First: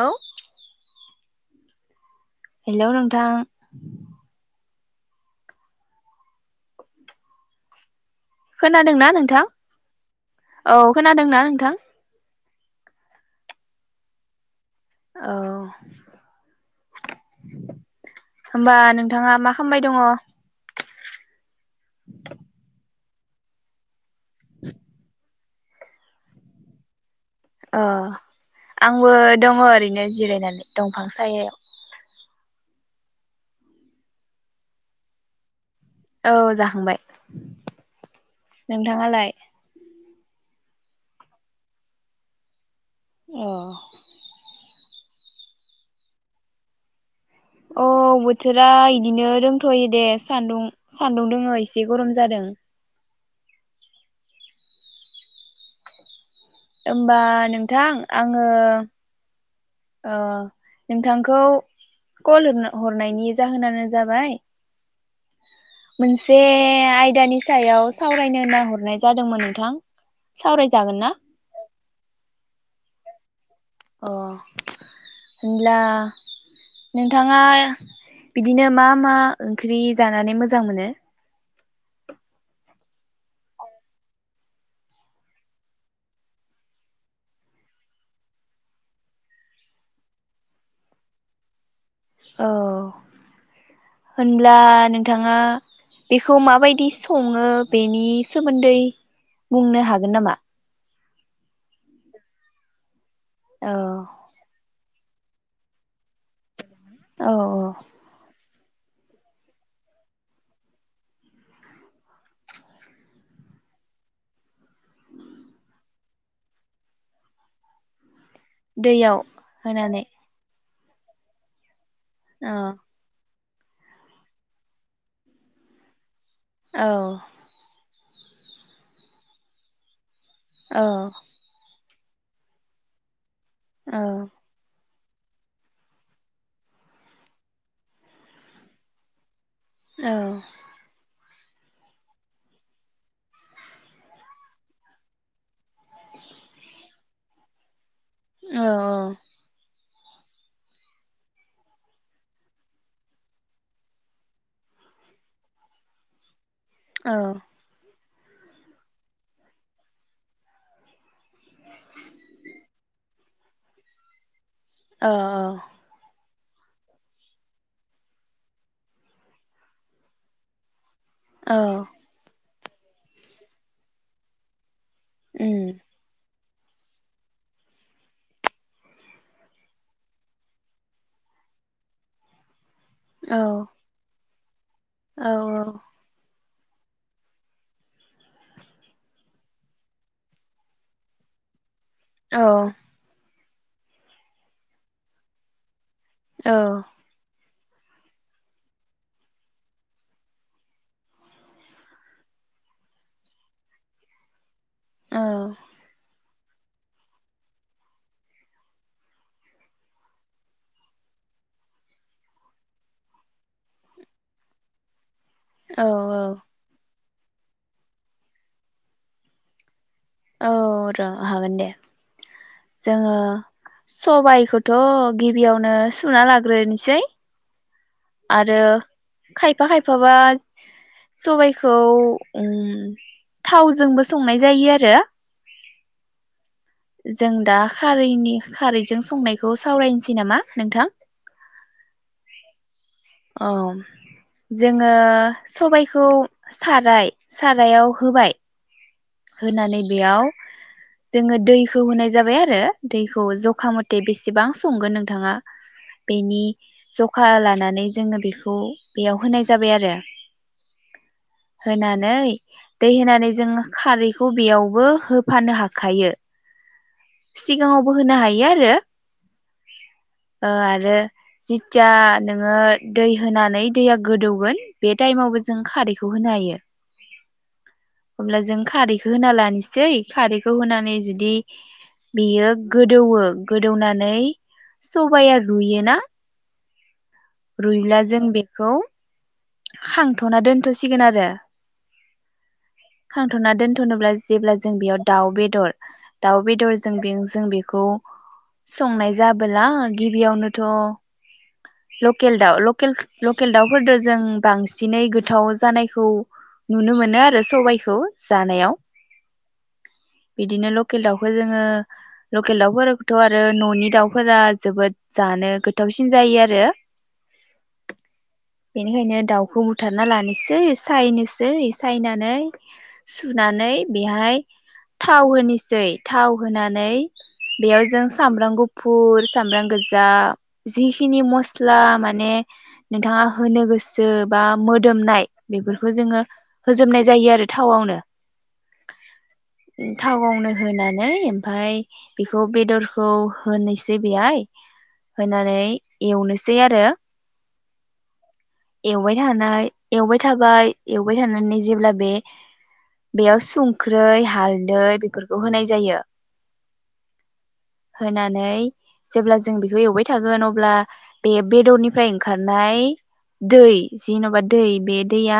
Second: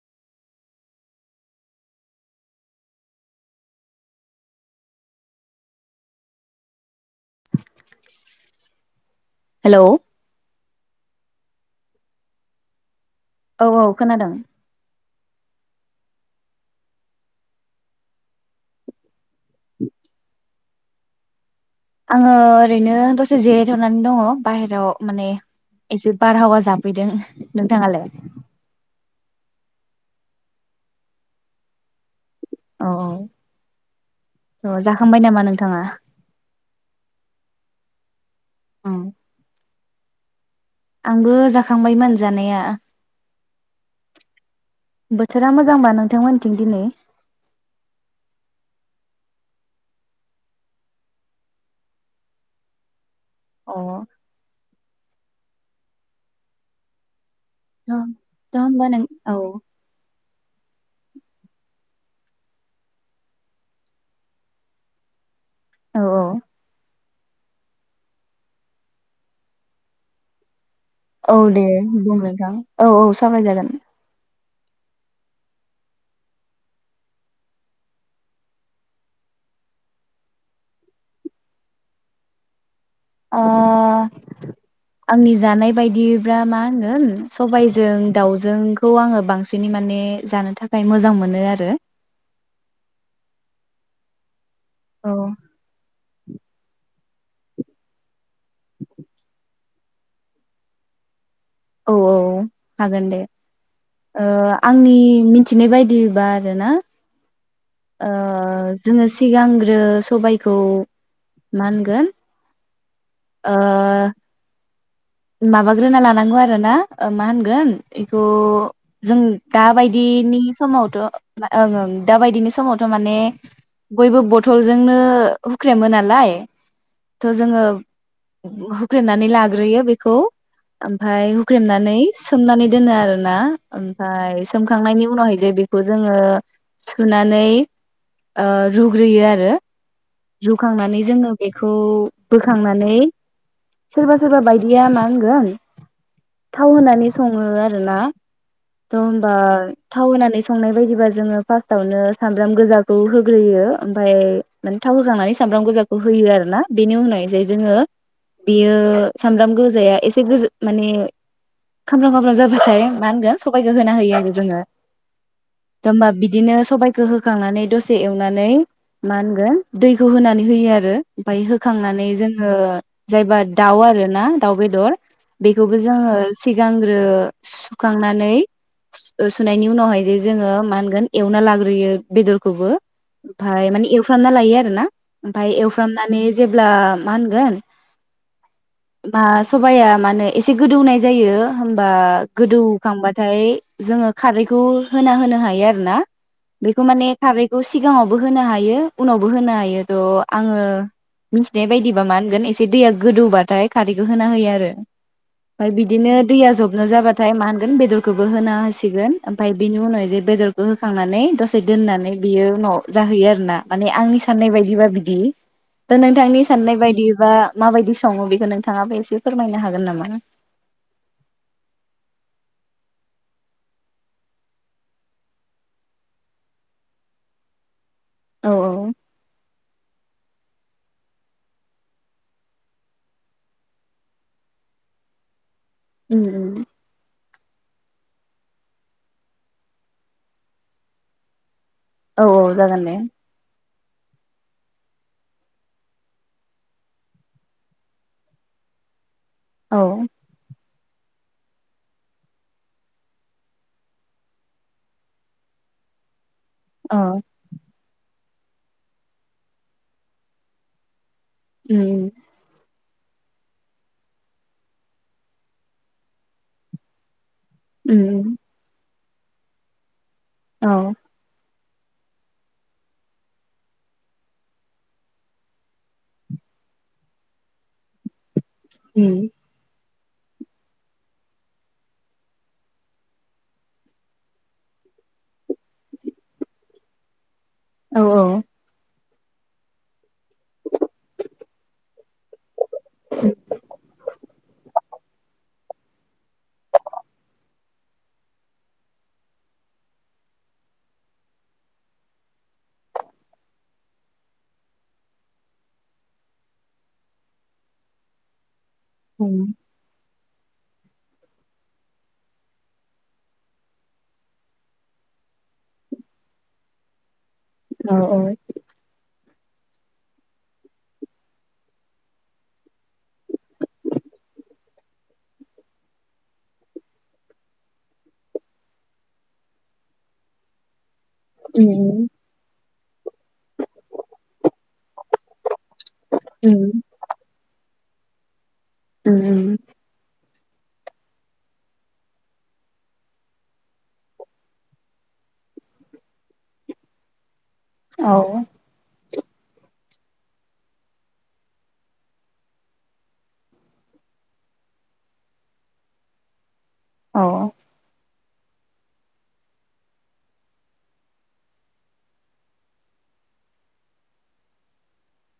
औ हेलौ नोंथां [unintelligible] खोनादों ना नोंथां? हेलौ औ खोनादों ना नोंथां? औ औ खोनादों। औ होमबा नों नोंथाङा मा खामबाय दङ? आङो ओरैनो दसे जिरायथनानै दङ। बाहेराव माने एसे बारहावा जाफैदों। अ नोंथाङालाय? आंबो दङ ओरैनो जिरायनानै दंफां सायहायाव। औ औ जाखांबाय नामा नोंथाङा? औ जाखांबाय। नोंथाङालाय? आंबो जाखांबायमोन जानाया। अ बोथोरा मोजांबा नोंथांमोनथिं दिनै? औ बोथोरा इदिनो रोंथयो दे सान्दुं सान्दुं दोङो एसे गरम जादों। अ ओमबा थ' नोंथां आङो थ' होमबा नों औ ओ नोंथांखौ कल हरनायनि जाहोनानो जाबाय। मोनसे आइ दानि सायाव सावरायनो होनना हरनाय जादोंमोन नोंथां। सावराय औ दे बुं नोंथां औ औ सावराय जागोन। अ होनब्ला नोंथाङा बिदिनो मा मा ओंख्रि जानानै मोजां मोनो? ओ आंनि जानाय बायदिबा मा होनगोन सबायजों दाउजोंखौ आङो बांसिनै माने जानो थाखाय मोजां मोनो आरो। औ होन ब्ला औ नोंथाङा बेखौ माबायदि सङो बेनि सोमोन्दै बुंनो हागोन नामा औ औ‌ हागोन दे औ ओ आंनि मिथिनाय बायदिबा आरो ना औ औ ओ जोङो सिगांग्रो सबायखौ मा होनगोन ओ माबाग्रोना लानांगौ आरो ना मा होनगोन थ' दैयाव जों होनानै दााबायदिनि समाव ओंं ओं दा बायदिनि औ समावथ' माने बयबो बथलजोंनो हुख्रेमो नालाय औ थ' जोङो होख्रेमनानै लाग्रोयो बे खौ औ ओमफाय हुख्रेमनानै सोमनानै दोनो आरो ना औ ओमफाय सोमखांनायनि उनावहैजायो बेखौ जोङो सुनानै ओ रुग्रोयो आरो औ रुखांनानै जोङो बेखौ बोखांनानै सोरबा सोरबा बायदि दिया मा होनगोन थाव होनानै सङो आरो ना औ थ होमबा थाव होनानै संनाय बायदिबा जोङो फार्स्टावनो सामब्राम गोजाखौ होग्रोयो ओमफफ्राय माने थाव होखांनानै सामब्राम गोजाखौ होयो आरो ना बेनि औ उनाव जाय जोङो बियो सामब्राम गोजाया एसे गोज माने खाम्राम खाम्राम जाबाथाय मा होनगोन सबाइखौ होना होयो आरो जोङो अ अ होमबा बिदिनो सबाइखौ होखांनानै दसे एवनानै मा होनगोन दैखौ होनानै होयो आरो ओमफाय औ होखांनानै जों ओ जायबा दाउ आरो ना दाउ बे दर उम बेखौबो जोङो। सिगांग्रो सुखांनानै सुनायनि उनावहाय जे जोङो मा होनगोन एवना लाग्रोयो बेदरखौबो। औ ओमफाय माने एवफ्रामना लायो। यो आरो ना। औ ओमफाय एवफ्रामनानै जेब्ला मा होनगोन। बा सबाया माने एसे गोदौनाय जायो। बा औ गोदौखांबाथाय जोङो खारैखौ होना होनो हायो आरो ना? औ बेखौ माने खारै। बेखौ सिगाङावबो होनो हायो उनावबो होनो हायो थ' आङो मिथिनाय बायदिबा मा होनगोन एसे दैया गोदौबाथाय। खारैखौ होना होयो आरो। ओमफाय बिदिनो। दैया जबनो जाबाथाय मा होनगोन बेदरखौबो होना होसिगोन ओमफफ्राय बिनि उनावह जे बेदरखौ होखांनानै दसे दोननानै बियो उन' जाहोयो आरो ना माने आंनि साननाय बायदिबा बिदि औ दा नोंथांनि साननाय बायदि बा माबायदि सङो बेखौ नोंथ थाङाबो एसे फोरमायनो हागोन नामा? औ र' हागोन दे। जोङो सबाइखौथ' गिबियावनो सुना लाग्रोनोसै औ आरो खायफा खायफाबा सबायखौ उम थावजोंबो संनाय जायो आरो। उम उम जों दा खारैनि खारैजों संनायखौ सावरायनोसै नामा नोंथां? औ औ जागोन दे। औ जोङो सबायखौ साराय सारायाव होबाय। औ होनानै बेयाव जोङो दैखौ होनाय जाबाय आरो दैखौ जखा मथे बेसेबां संगोन नोंथाङा बेनि औ जखा लानानै जोङो बेखौ। खौ बेयाव होनाय जाबाय आरो। उम उम होनानै दैे होनानै जोङो। खारैखौ बेयावबो होफानो हाखायो। सिगाङावबो होनो उम हायो आरो। ओ औ आरो जिथिया नोङो दै होनानै दैया गोदौगोन बे टाइमावबो जों खारैखौ होनो हायो होनब्ला जों खारैखौ उम होना लानोसै खारैखौ होनानै जुदि बेयो गोदौवो गोदौनानै सबाया रुयोना रुइब्ला औ जों बेखौ खां थ'ना दोनथ'सिगोन आरो खांथ'ना दोनथ'नोब्ला जेब्ला जों बेयाव दाउ बेदर दाउ बेदरजों बे जों बेखौ संनाय जाबोला गिबियावनोथ' लकेल दाउ लकेल दाउफोरदो जों बांसिनै गोथाव जानायखौ नुनो मोनो आरो सबायखौ जानायाव औ बिदिनो लकेल दाउखौ जोङो लकेल दाउथ' आरो न'नि दाउफोरा जोबोद जानो गोथावसिन जायो आरो औ औ बेनिखायनो दाउ खौ बुथारना लानोसै सायनोसै सायनानै सुनानै बेहाय थाव होनोसै थाव होनानै बेयाव जों सामब्राम गुफुर सामब्राम गोजा जिखिनि उम ला माने नोंथाङा होनो गोसो बा मोदोमनाय बेफोरखौ जोङो उम होजोबनाय जायो आरो थावआवनो उम उम थावावनो होनानै ओमफ्राय बेखौ बेदरखौ होनोसै बेहाय होनानै एवनो सै आरो औ एवबाय थानाय एवबाय थाबाय एवबाय थानानै जेब्ला बे बेयाव संख्रै हालदै बेफोरखौ होनाय जायो औ होनानै जेब्ला जों बेखौ एवबाय थागोन अब्ला बे बेदरनिफ्राय ओंखारनाय दै जेन'बा दै बे दैया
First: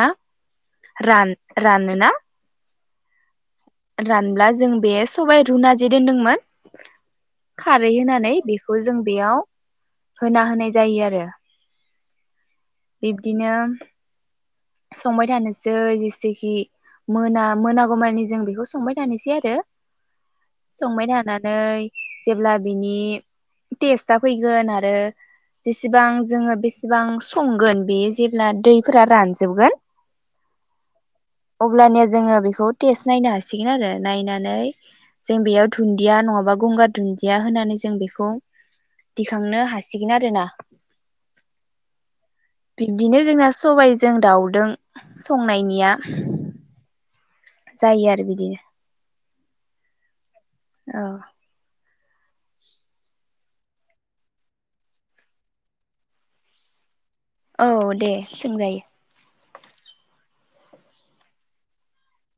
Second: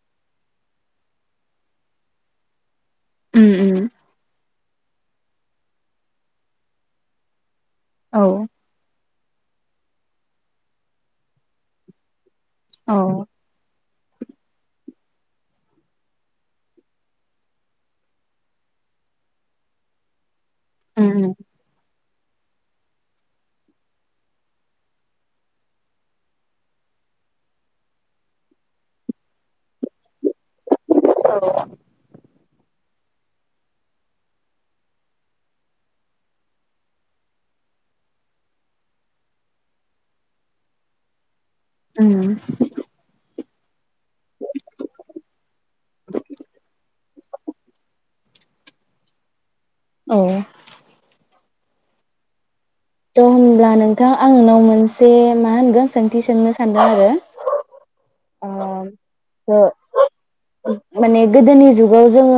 रान रानो ना उम उम रानब्ला जों बे सबाइ रुना जे दोनदोंमोन खारै औ होनानै बेखौ जों बेयाव होना होनाय जायो आरो औ उम बिबदिनो संबाय थानोसै जेसेखि मोना मोनागौमानि जों बेखौ संबाय थानोसै आरो संबाय उम थानानै जेब्ला बिनि टेस्टआ फैगोन आरो जेसेबां जोङो बेसेबां संगोन बेयो जेब्ला दैफोरा रान जोबगोन अब्लानिया जोङो बे खौ टेस्ट नायनो हासिगोन आरो नायनानै जों बेयाव दुनदिया नङाबा गंगार दुनदिया होनानै जों बेखौ दिखांनो हासिगोन आरोना उम बिबदिनो जोंना सबाइ दाउदों संनायनिया जायो आरो बिदिनो औ औ त' होमब्ला नोंथां आं नोंनाव मोनसे मा होनगोन सोंथि सोंनो सानदों आरो औ दे सोंजायो ओ माने गोदोनि जुगाव जोङो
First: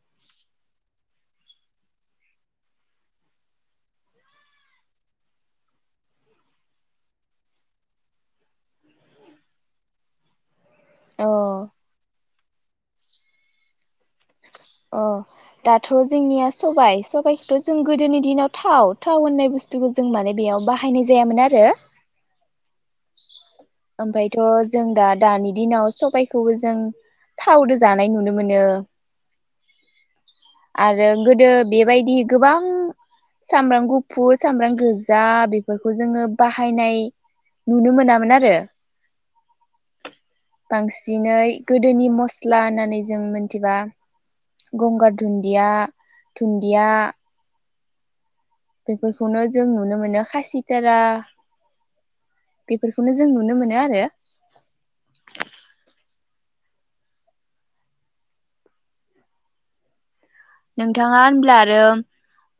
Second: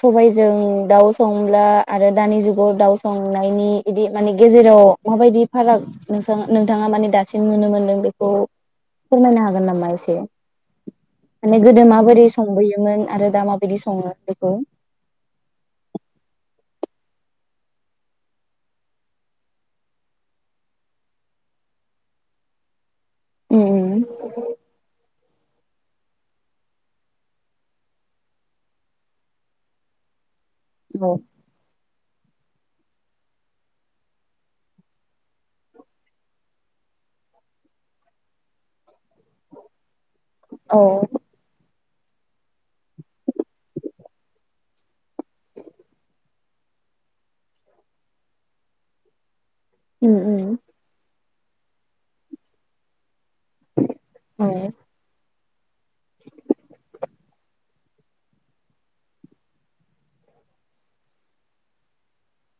सबाइजों दाउ संब्ला आरो दानि जुगाव दाउ संनायनि इदि माने गेजेराव माबायदि फाराग नों नोंथाङा माने दासिम नुनो मोनदों बेखौ फोरमायनो हागोन नामा एसे औ माने गोदो माबोरै संबोयोमोन आरो दा माबायदि सङो बेखौ अ दाथ' जोंनिया सबाइ सबाइखौथ' जों गोदोनि दिनाव थाव थाव होननाय बुस्थुखौ जों माने बेयाव बाहायनाय जायामोन आरो औ ओमफ्रायथ' जों दा दानि दिनाव सबायखौबो जों थावदो जानाय नुनो मोनो आरो औ गोदो बे बेबायदि गोबां सामब्राम गुफुर सामब्राम गोजा बेफोरखौ जोङो बाहायनाय नुनो मोनामोन आरो औ बांसिनै गोदोनि मस्ला होननानै जों मोनथिबा गंगार दुनदिया दुनदिया बेफोरखौनो जों नुनो मोनो खासिथारा बेफोरखौनो जों नुनो मोनो आरो औ नोंथाङा होनब्ला आरो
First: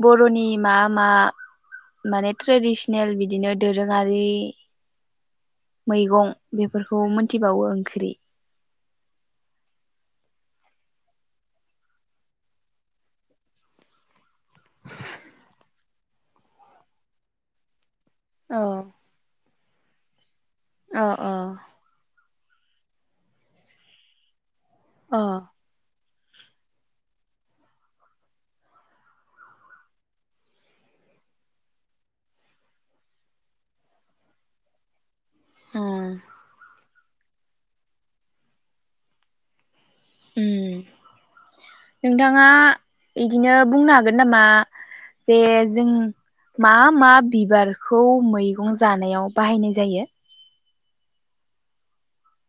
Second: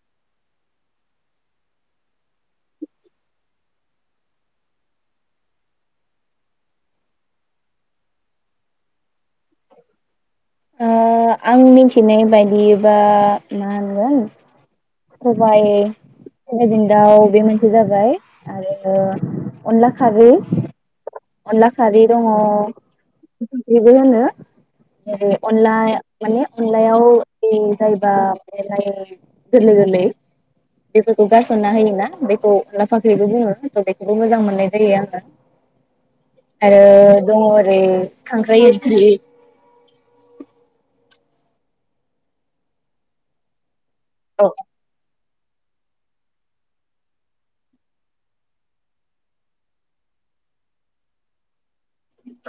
बर'नि मा मा माने ट्रेडिसनेल बिदिनो दोरोङारि मैगं बेफोरखौ मोनथिबावो ओंख्रि ओ आं मिनथिनाय बायदिबा मा होनगोन सबाइ सबाइजों दाउ बे मोनसे जाबाय औ आरो अनला खारै अ अ अनला खारै दङ बेबो होनो अ जे अनला माने अनलायाव बे जायोबा बिलाइ गोरलै गोरलै बेफोरखौ गारसनना होयोना बेखौ लाफा खारै बुङो थ' बेखौबो मोजां मोननाय जायो आङो ओ आरो दङ ओरै खांख्राइ इंख्रि उ नोंथाङा इदिनो बुंनो हागोन नामा औ जे जों मा मा बिबारखौ मैगं जानायाव बाहायनाय जायो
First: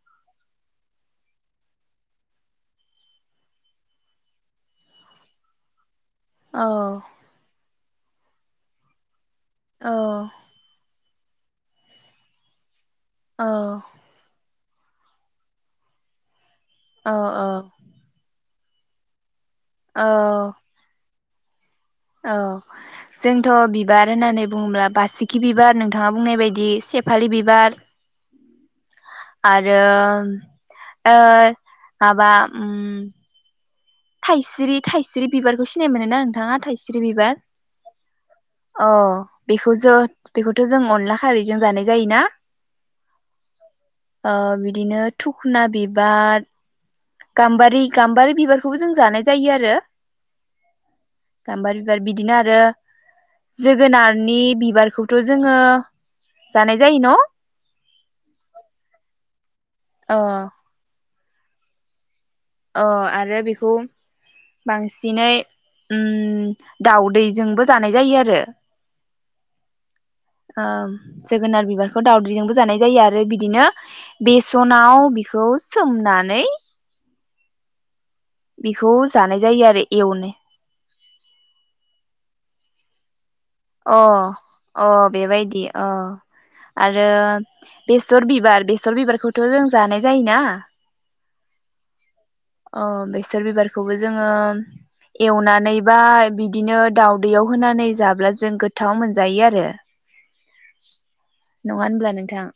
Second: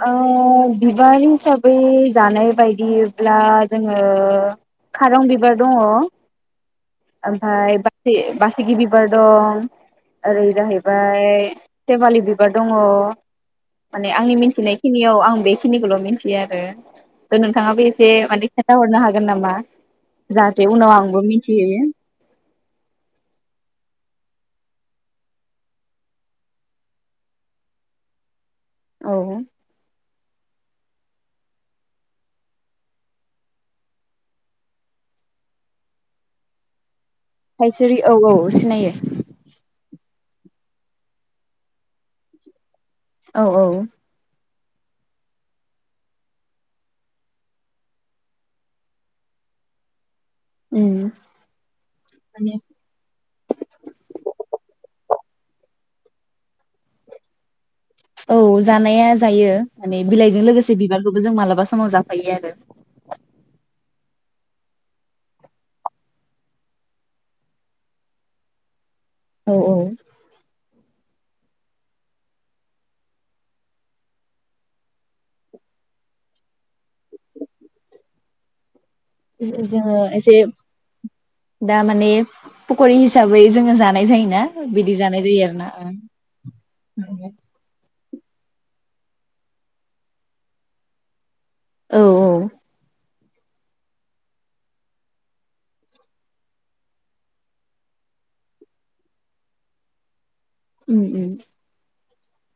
ओ बिबार हिसाबै जानाय बायदिब्ला जोङो खारं बिबार दङ औ ओमफाय बा [unintelligible] बासिगि बिबार दं औ ओरै जाहै बाय सेवालि बिबार दङ औ मिनथिनाय खिनियाव आं बेखिनिखौल' मिथियो आरो औ ओ नोंथाङाबो एसे माने खोनथा हरनो हागोन नामा? औ जाथे उनाव आंबो मि थिहैयो ओ जोंथ' बिबार होननानै बुङोब्ला बासिखि बिबार नोंथाङा बुंनाय बायदि सेफालि बिबार औ आरो ओ माबा उम थाइस्रि थाइस्रि बिबारखौ सिनाय मोनोना नोंथाङा थाइसि स्रि बिबार थायसुरि औ औ अ सिनायो बेखौ जो बेखौथ' जों अनला खारैजों जानाय जायोना? औ औ ओ बिदिनो थुखना बिबार गाम्बारि गाम्बारि बिबारखौबो जों जानाय जायो आरो उम गाम्बारि बिबार बिदिनो माने आरो जोगोनारनि बिबारखौ थ' जोङो जानाय जायो न? औ जानाया जायो माने अ बिलाइजों लोगोसे बिबार खौबो जों माबा समाव जा अ आरो बिखौ बांसिनै उम दाउदैजोंबो जानाय जायो आरो औ औ ओम जोगोनार बिबारखौ दावदैजोंबो जानाय जायो आरो बिदिनो बेसनाव बिखौ सोमनानै बेखौ जानाय जायो आरो जोङो एवनो एसे दा माने फखरि हिसा अ अ जायो बेबायदि आरोना अ ओं आरो बेसर बि बिबार बेसर बिबारखौथ' जों जानाय जायोना औ औ अ बेस सर बिबारखौबो जोङो एवनानै बा बिदिनो दाउदैयाव होनानै जाब्ला जों गोथाव मोनजायो आरो उम उम थां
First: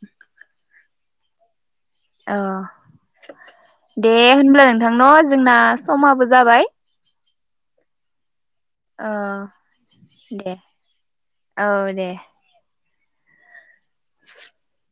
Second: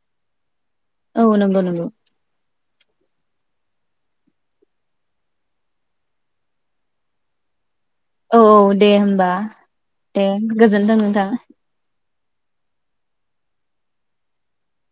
औ नंगौ नंगौ। अ दे होनब्ला नोंथां न जोंना समाबो जाबाय। औ दे औ होमबा दे गोजोनथों नोंथां। औ दे [inaudible]